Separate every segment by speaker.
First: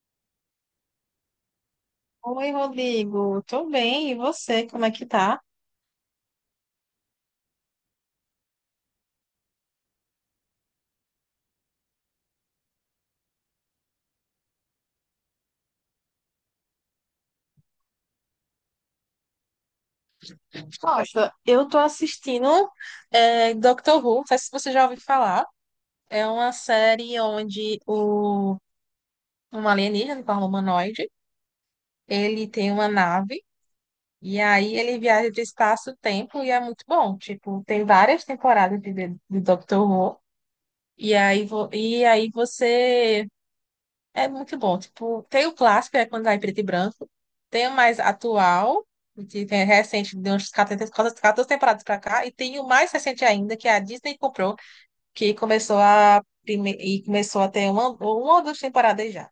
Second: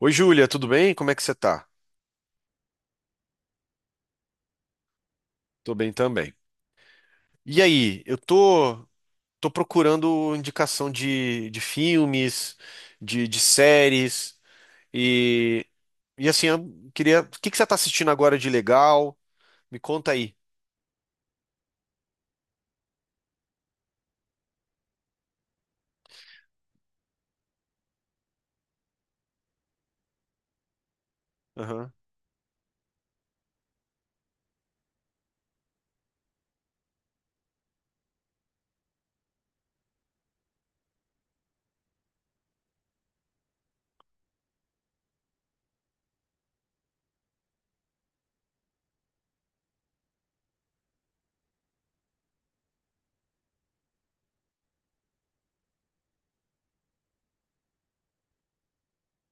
Speaker 1: Oi, Júlia, tudo bem? Como é que você tá?
Speaker 2: Oi, Rodrigo. Tô bem. E você, como é que tá?
Speaker 1: Tô bem também. E aí, tô procurando indicação de filmes, de séries, e, e assim, eu queria. O que que você tá assistindo agora de legal? Me conta aí.
Speaker 2: Nossa, eu tô assistindo Doctor Who. Não sei se você já ouviu falar. É uma série onde um alienígena, um humanoide,
Speaker 1: Aham.
Speaker 2: ele tem uma nave e aí ele viaja de espaço-tempo e é muito bom. Tipo, tem várias temporadas de Doctor Who. E aí, vo- e aí você É muito bom. Tipo, tem o clássico, é quando vai em preto e branco. Tem o mais atual, que tem recente, 14 temporadas pra cá. E tem o mais recente ainda, que é a Disney comprou, que começou e começou a ter uma ou duas temporadas já.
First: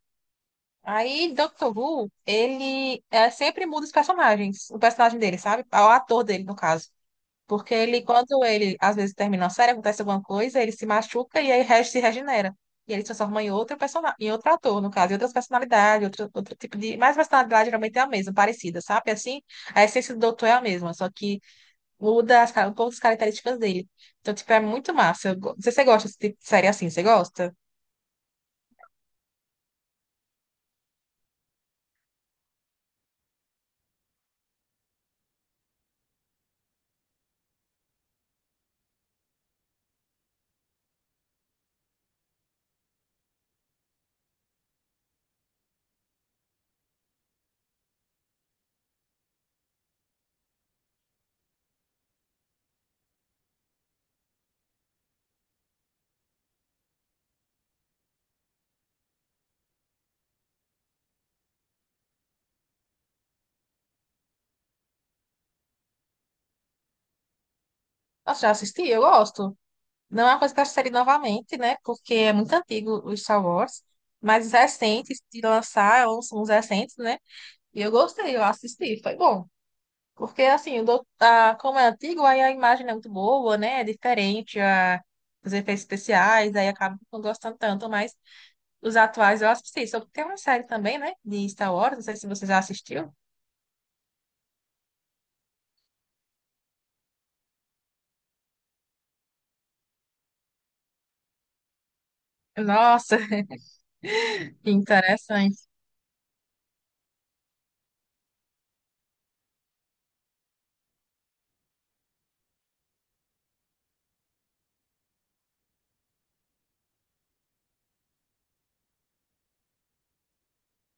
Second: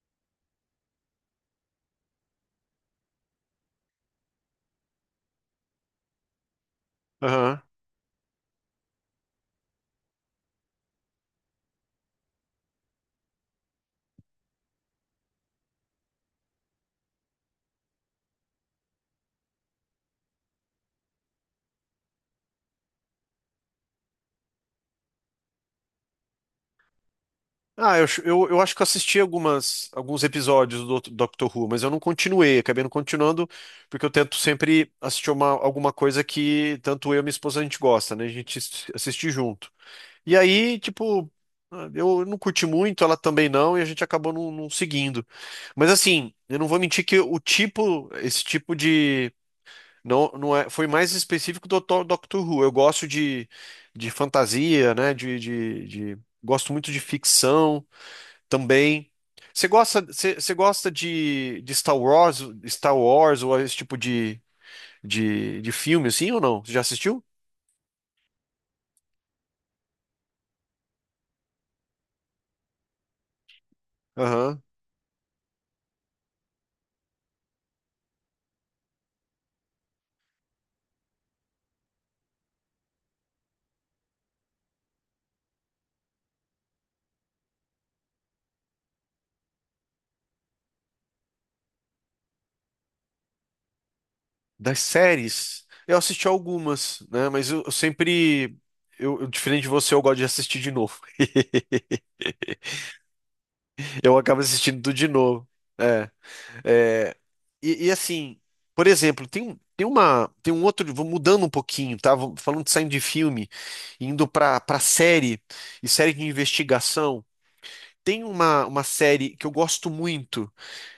Speaker 2: Aí, Doctor Who, ele é, sempre muda os personagens, o personagem dele, sabe? O ator dele, no caso.
Speaker 1: Aham.
Speaker 2: Porque ele, quando ele, às vezes, termina a série, acontece alguma coisa, ele se machuca e aí se regenera. E ele se transforma em outro personagem, em outro ator, no caso, em outras personalidades, outro, outro tipo de. Mas a personalidade geralmente é a mesma, parecida, sabe? Assim, a essência do doutor é a mesma, só que muda um pouco as características dele. Então, tipo, é muito massa. Não sei se você gosta desse tipo de série assim, você gosta?
Speaker 1: Eu acho que eu assisti alguns episódios do Doctor Who, mas eu não continuei, acabei não continuando, porque eu tento sempre assistir alguma coisa que tanto eu e minha esposa a gente gosta, né? A gente assiste junto. E aí, tipo, eu não curti muito, ela também não, e a gente acabou não seguindo. Mas assim, eu não vou mentir que o tipo, esse tipo de. Não, não é, foi mais específico do Dr Doctor Who. Eu gosto de fantasia, né? Gosto muito de ficção também. Você gosta de Star Wars, Star Wars ou esse tipo de filme, assim, ou não? Você já assistiu?
Speaker 2: Nossa, já assisti? Eu gosto. Não é uma coisa que eu assistiria novamente, né? Porque é muito antigo o Star Wars. Mas os
Speaker 1: Aham.
Speaker 2: recentes, de lançar, uns recentes, né? E eu gostei, eu assisti, foi bom. Porque, assim, como é antigo, aí a imagem não é muito boa, né? É diferente, a, os efeitos especiais, aí acaba não gostando tanto, mas os atuais eu assisti. Só que tem uma série também, né? De Star Wars, não sei se você já assistiu.
Speaker 1: Das séries, eu assisti algumas, né? Mas eu sempre. Eu, diferente de você, eu gosto de assistir de novo.
Speaker 2: Nossa,
Speaker 1: Eu acabo
Speaker 2: que
Speaker 1: assistindo tudo de novo.
Speaker 2: interessante.
Speaker 1: É, é, e assim, por exemplo, tem uma. Tem um outro. Vou mudando um pouquinho, tá? Vou falando de saindo de filme, indo pra série e série de investigação. Uma série que eu gosto muito.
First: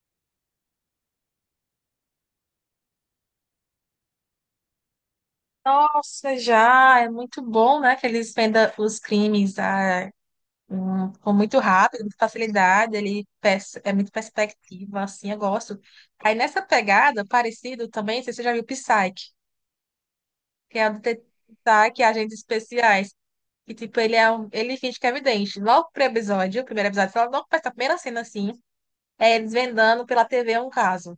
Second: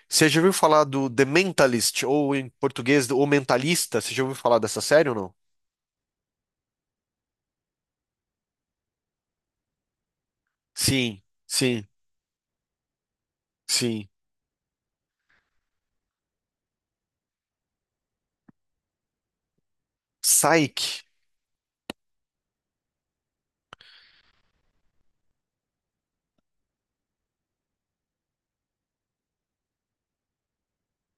Speaker 1: Você já ouviu falar do The Mentalist, ou em português, O Mentalista? Você já ouviu falar dessa série ou não?
Speaker 2: Nossa, já, é muito bom, né? Que eles vendam os crimes, a
Speaker 1: Sim,
Speaker 2: ficou muito
Speaker 1: sim,
Speaker 2: rápido, com facilidade, é
Speaker 1: sim.
Speaker 2: muito perspectiva, assim, eu gosto. Aí nessa pegada, parecido também, não sei se você já viu Psyche, que é o
Speaker 1: Psyche.
Speaker 2: detetive Psyche, agentes especiais, que tipo, ele finge que é vidente. Logo pro episódio, o primeiro episódio, sei lá, logo parece primeira cena, assim, é ele desvendando pela TV um caso.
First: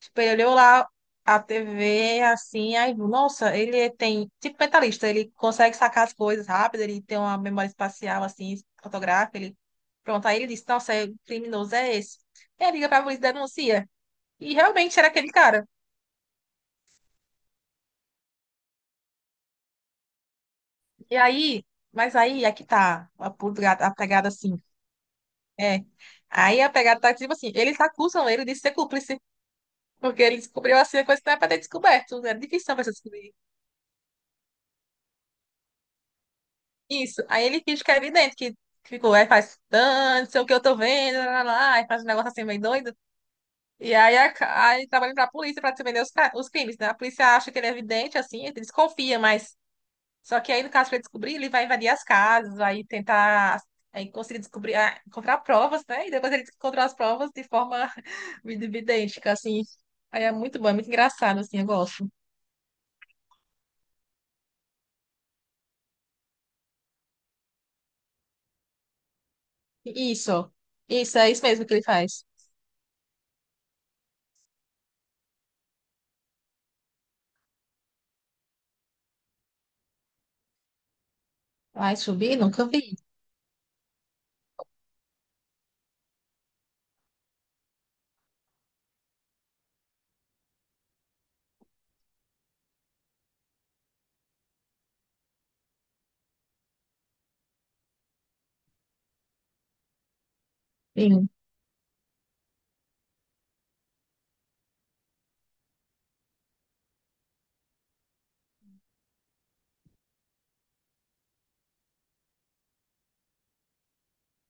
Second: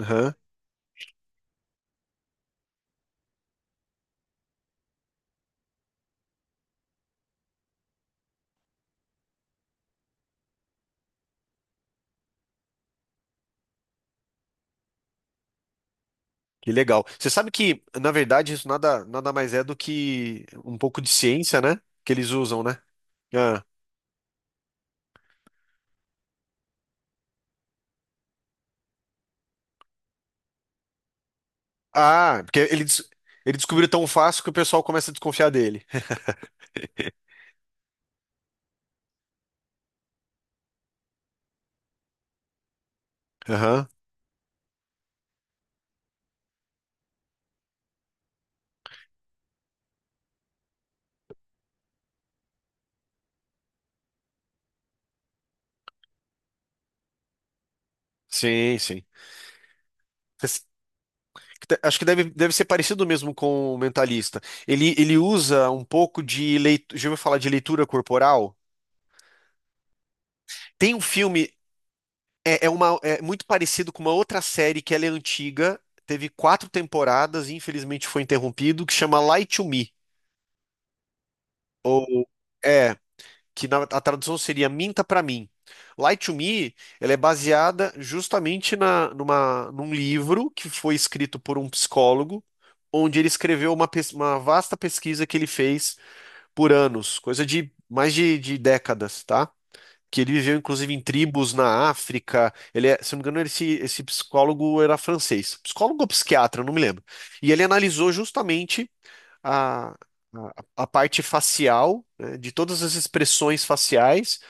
Speaker 2: Tipo, ele olhou lá a TV, assim, aí, nossa, ele tem, tipo, mentalista, ele consegue sacar as coisas rápido, ele tem uma memória espacial, assim, fotográfica, ele, pronto, aí ele disse, nossa, é, o criminoso é esse. E aí liga pra polícia e denuncia. E realmente era aquele cara.
Speaker 1: Que legal. Você sabe que, na verdade, nada mais é do que um pouco de
Speaker 2: E
Speaker 1: ciência,
Speaker 2: aí,
Speaker 1: né? Que
Speaker 2: mas
Speaker 1: eles
Speaker 2: aí, é
Speaker 1: usam,
Speaker 2: que
Speaker 1: né?
Speaker 2: tá
Speaker 1: Ah.
Speaker 2: a pegada, assim, é. Aí a pegada tá, tipo assim, eles acusam ele de ser cúmplice, porque ele descobriu, assim, a coisa que não é pra ter descoberto, era
Speaker 1: Ah,
Speaker 2: difícil pra você descobrir.
Speaker 1: ele descobriu tão fácil que o pessoal começa a desconfiar dele.
Speaker 2: Isso. Aí ele finge que é evidente que ficou, aí faz tanto, não sei o que eu tô vendo, lá, lá, lá", aí faz um negócio assim meio doido.
Speaker 1: Aham.
Speaker 2: E aí, aí trabalha pra polícia pra defender os crimes, né? A polícia acha que ele é evidente, assim, ele desconfia, mas. Só que aí, no caso, pra ele descobrir, ele vai invadir as casas, vai tentar. Aí conseguir descobrir, ah, encontrar provas, né? E depois ele encontrou as provas de forma
Speaker 1: Sim, sim.
Speaker 2: idêntica, assim. Aí é muito
Speaker 1: Esse-
Speaker 2: bom, é muito engraçado, assim, eu
Speaker 1: acho que
Speaker 2: gosto.
Speaker 1: deve ser parecido mesmo com o mentalista. Ele usa um pouco de leitura. Já ouviu falar de leitura corporal?
Speaker 2: Isso,
Speaker 1: Tem um
Speaker 2: isso, é isso
Speaker 1: filme.
Speaker 2: mesmo que ele faz.
Speaker 1: É, é muito parecido com uma outra série que ela é antiga, teve quatro temporadas e infelizmente foi interrompido, que chama Lie to Me.
Speaker 2: Ai,
Speaker 1: Ou
Speaker 2: subir? Nunca
Speaker 1: é,
Speaker 2: vi.
Speaker 1: que na, a tradução seria Minta pra mim. Lie to Me, ela é baseada justamente num livro que foi escrito por um psicólogo, onde ele escreveu uma vasta pesquisa que ele fez por anos, coisa de mais de décadas, tá? Que ele viveu inclusive em tribos na África. Ele é, se não me engano, esse psicólogo era francês, psicólogo ou psiquiatra, não me lembro. E ele analisou justamente a, a, a parte facial, né, de todas as expressões faciais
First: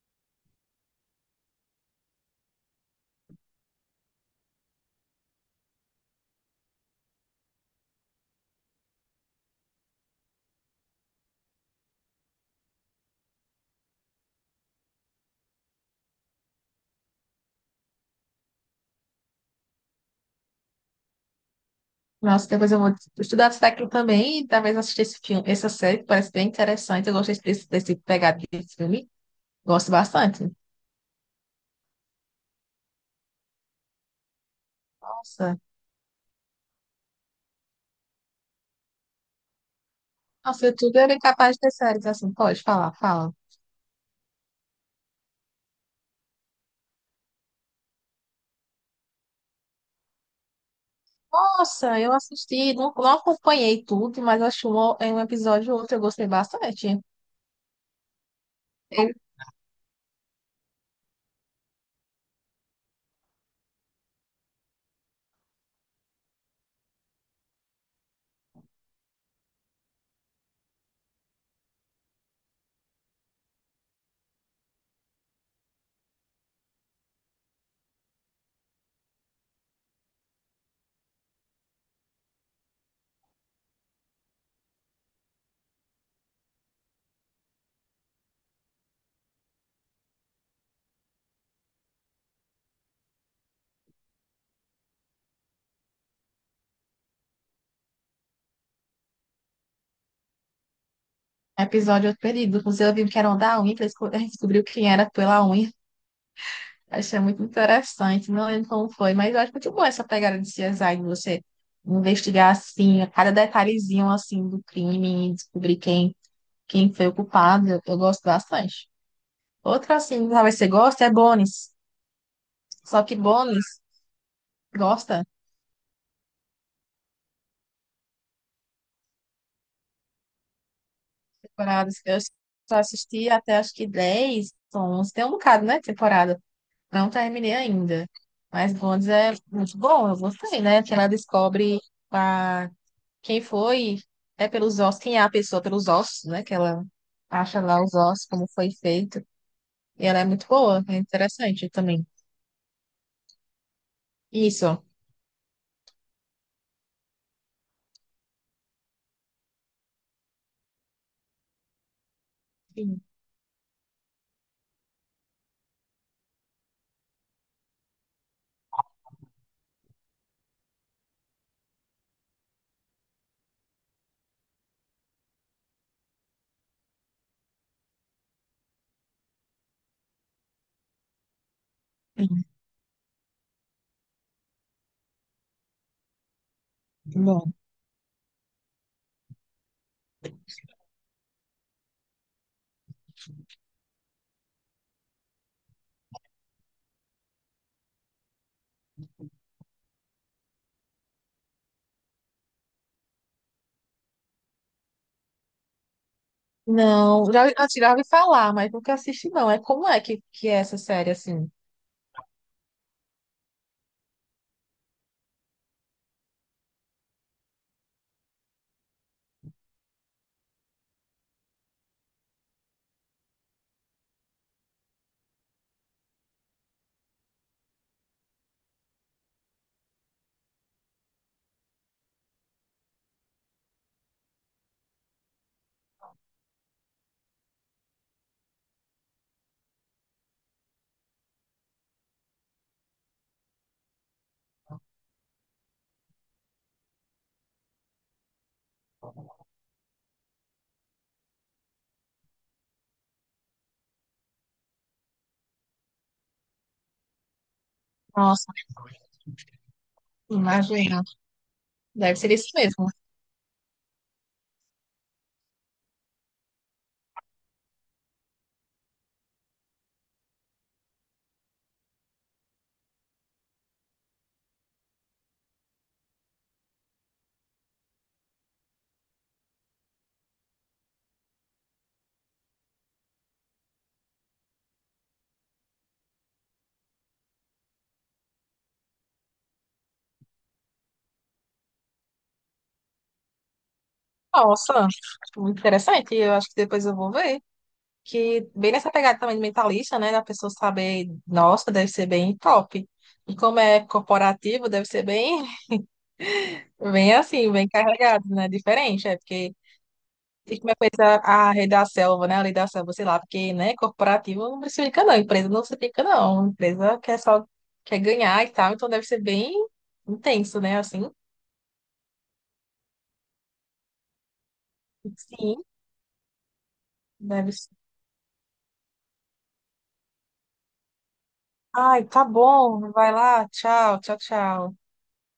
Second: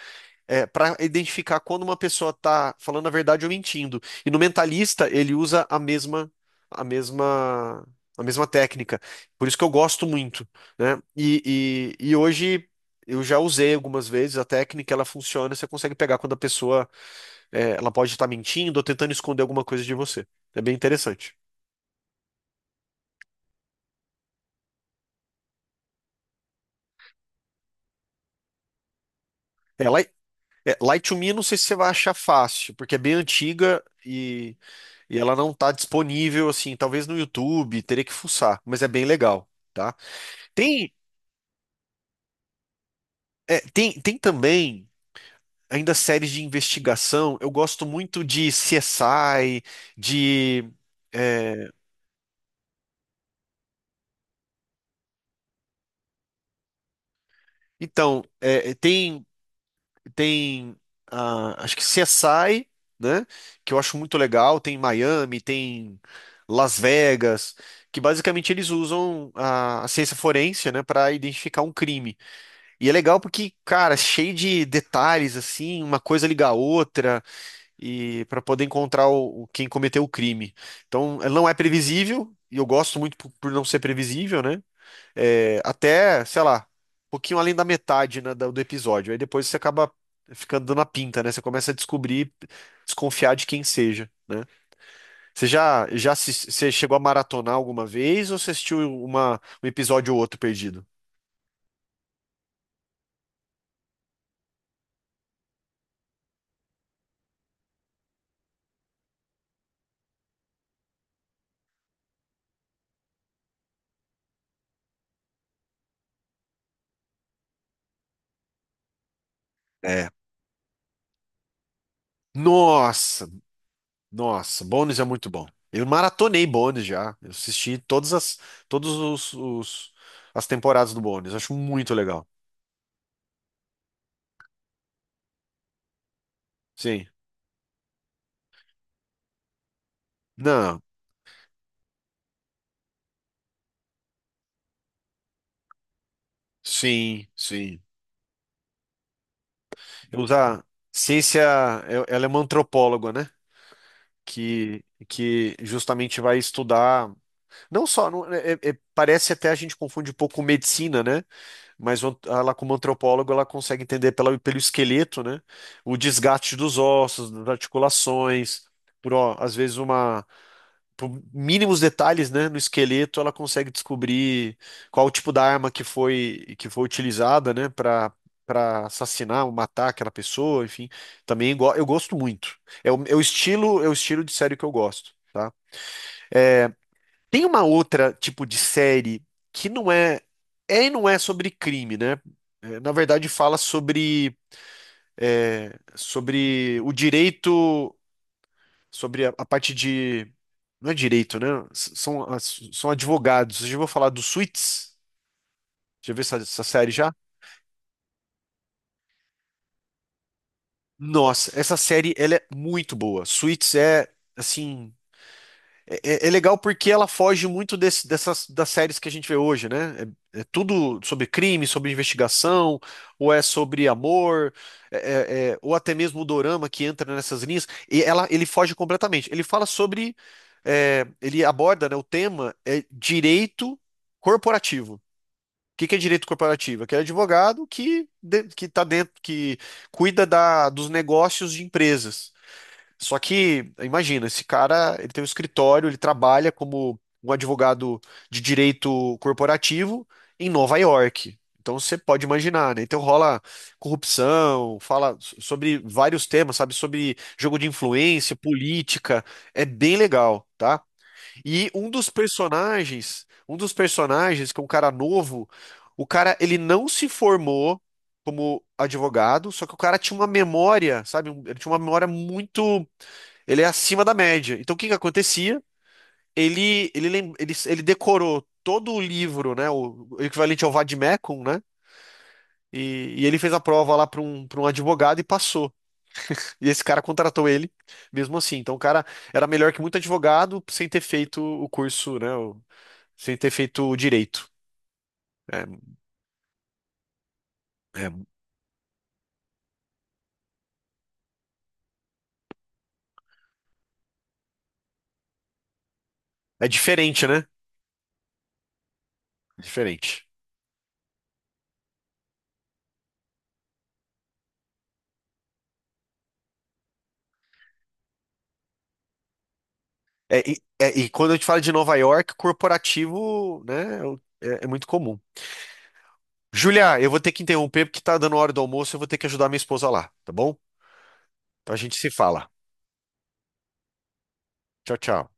Speaker 1: para identificar quando uma pessoa está falando a verdade ou mentindo. E no mentalista ele usa a mesma a mesma técnica. Por isso que eu gosto muito, né? E hoje eu já usei algumas vezes a técnica, ela funciona, você consegue pegar quando a pessoa é, ela pode estar mentindo ou tentando esconder alguma coisa de você. É bem interessante.
Speaker 2: Nossa, depois eu vou estudar isso daqui também e talvez assistir esse filme, essa série que parece bem interessante. Eu gostei desse pegado de filme. Gosto
Speaker 1: Ela,
Speaker 2: bastante.
Speaker 1: é, Light to Me, não sei se você vai achar fácil, porque é bem antiga e ela não
Speaker 2: Nossa.
Speaker 1: tá disponível, assim, talvez no YouTube, teria que fuçar, mas é bem legal, tá?
Speaker 2: Nossa, o
Speaker 1: Tem,
Speaker 2: YouTube era capaz de ter séries assim. Pode falar, fala.
Speaker 1: é, tem também ainda séries de investigação, eu gosto muito de CSI, de... é,
Speaker 2: Nossa, eu assisti, não, não acompanhei tudo, mas acho um, em um episódio ou outro eu gostei bastante.
Speaker 1: então, é,
Speaker 2: Tem
Speaker 1: Tem, ah, acho que CSI, né? Que eu acho muito legal. Tem Miami, tem Las Vegas, que basicamente eles usam a ciência forense, né, para identificar um crime. E é legal porque, cara, é cheio de detalhes assim, uma coisa liga a outra e para poder encontrar quem cometeu o crime. Então, ela não é previsível. E eu gosto muito por não ser previsível, né? É, até, sei lá, um pouquinho além da metade, né, do episódio. Aí depois você acaba ficando dando a pinta, né? Você começa a descobrir, desconfiar de quem seja, né? Você já, já assis- você chegou a maratonar alguma vez ou você assistiu um episódio ou outro perdido?
Speaker 2: um episódio perdido. Inclusive, eu vi que era um da unha, descobriu quem era pela unha. Achei muito interessante, não lembro como foi, mas eu acho muito bom essa pegada de CSI, de você investigar assim, a cada detalhezinho assim do crime, e descobrir quem foi o culpado, eu gosto bastante. Outra
Speaker 1: É.
Speaker 2: assim, talvez você gosta, é Bones. Só que
Speaker 1: Nossa,
Speaker 2: Bones
Speaker 1: nossa, Bones é
Speaker 2: gosta
Speaker 1: muito bom. Eu maratonei Bones já. Eu assisti todas as, todos os, as temporadas do Bones.
Speaker 2: de
Speaker 1: Acho muito
Speaker 2: temporadas. Eu
Speaker 1: legal.
Speaker 2: só assisti até acho que 10, 11, tem um bocado, né, temporada.
Speaker 1: Sim.
Speaker 2: Não terminei ainda. Mas Bones é muito bom, eu gostei,
Speaker 1: Não,
Speaker 2: né, que ela descobre a Quem foi é pelos ossos, quem é a pessoa pelos ossos, né? Que ela
Speaker 1: sim,
Speaker 2: acha
Speaker 1: sim.
Speaker 2: lá os ossos, como foi feito. E ela é muito
Speaker 1: Usar
Speaker 2: boa, é
Speaker 1: ciência,
Speaker 2: interessante também.
Speaker 1: é- ela é uma antropóloga, né?
Speaker 2: Isso.
Speaker 1: Que justamente vai estudar, não só, não- é- é- é, parece até a gente confunde um pouco com medicina, né? Mas o ant- ela, como
Speaker 2: Sim.
Speaker 1: antropóloga, ela consegue entender pelo esqueleto, né? O desgaste dos ossos, das articulações, por, ó, às vezes, uma por mínimos detalhes, né, no esqueleto, ela consegue descobrir qual o tipo da arma que foi utilizada, né, para assassinar ou matar aquela pessoa, enfim. Também go- eu gosto
Speaker 2: Sim.
Speaker 1: muito. É o estilo de série que eu gosto, tá? Tem
Speaker 2: Bom.
Speaker 1: uma outra tipo de série que não é é e não é sobre crime, né? É, na verdade, fala sobre é, sobre o direito sobre a parte de. Não é direito, né? S- são, as- são advogados. Eu já vou falar do Suits. Já viu essa série já?
Speaker 2: Não, já, assim, já ouvi falar, mas nunca assisti, não. É como é que é essa série, assim?
Speaker 1: Nossa, essa série ela é muito boa. Suits é assim. É, é é legal porque ela foge muito desse- dessas das séries que a gente vê hoje, né? É, é tudo sobre crime, sobre investigação, ou é sobre amor, é- é- é- ou até mesmo o dorama que entra nessas linhas. E ela, ele foge completamente. Ele fala sobre, é, ele aborda, né, o tema é direito corporativo. O que que é direito corporativo? É aquele advogado que de- que está dentro, que cuida da, dos negócios de empresas. Só que, imagina, esse cara, ele tem um escritório, ele trabalha como um advogado de direito corporativo em Nova York. Então você pode imaginar, né? Então rola corrupção, fala so- sobre vários temas, sabe? Sobre jogo de influência,
Speaker 2: Nossa,
Speaker 1: política. É bem legal, tá?
Speaker 2: imagina.
Speaker 1: E
Speaker 2: Deve ser isso mesmo.
Speaker 1: um dos personagens, que é um cara novo, o cara, ele não se formou como advogado, só que o cara tinha uma memória, sabe? Um- ele tinha uma memória muito ele é acima da média. Então, o que que acontecia? Ele decorou todo o livro, né? O equivalente ao vade-mecum, né? E ele fez a prova lá para um advogado e passou. E esse cara contratou ele, mesmo assim. Então, o cara era melhor que muito advogado sem ter feito o curso, né? O- sem ter feito o direito.
Speaker 2: Nossa, muito
Speaker 1: É,
Speaker 2: interessante. Eu acho que depois eu vou ver.
Speaker 1: é,
Speaker 2: Que bem nessa pegada também de mentalista, né, da pessoa saber, nossa, deve ser bem top. E como é corporativo, deve ser bem,
Speaker 1: é
Speaker 2: bem
Speaker 1: diferente, né?
Speaker 2: assim, bem carregado, né, diferente, é porque
Speaker 1: Diferente.
Speaker 2: e como é coisa a rede da selva, né, a lei da selva, sei lá, porque, né, corporativo não precifica não, empresa não precifica não, empresa quer só, quer ganhar e tal, então deve ser bem intenso, né,
Speaker 1: É, e
Speaker 2: assim,
Speaker 1: quando a gente fala de Nova York, corporativo, né? É, o- é é muito comum.
Speaker 2: sim,
Speaker 1: Julia, eu vou ter que
Speaker 2: deve ser.
Speaker 1: interromper porque tá dando hora do almoço, eu vou ter que ajudar minha esposa lá, tá bom? Então a gente
Speaker 2: Ai,
Speaker 1: se
Speaker 2: tá
Speaker 1: fala.
Speaker 2: bom, vai lá, tchau, tchau, tchau.
Speaker 1: Tchau, tchau.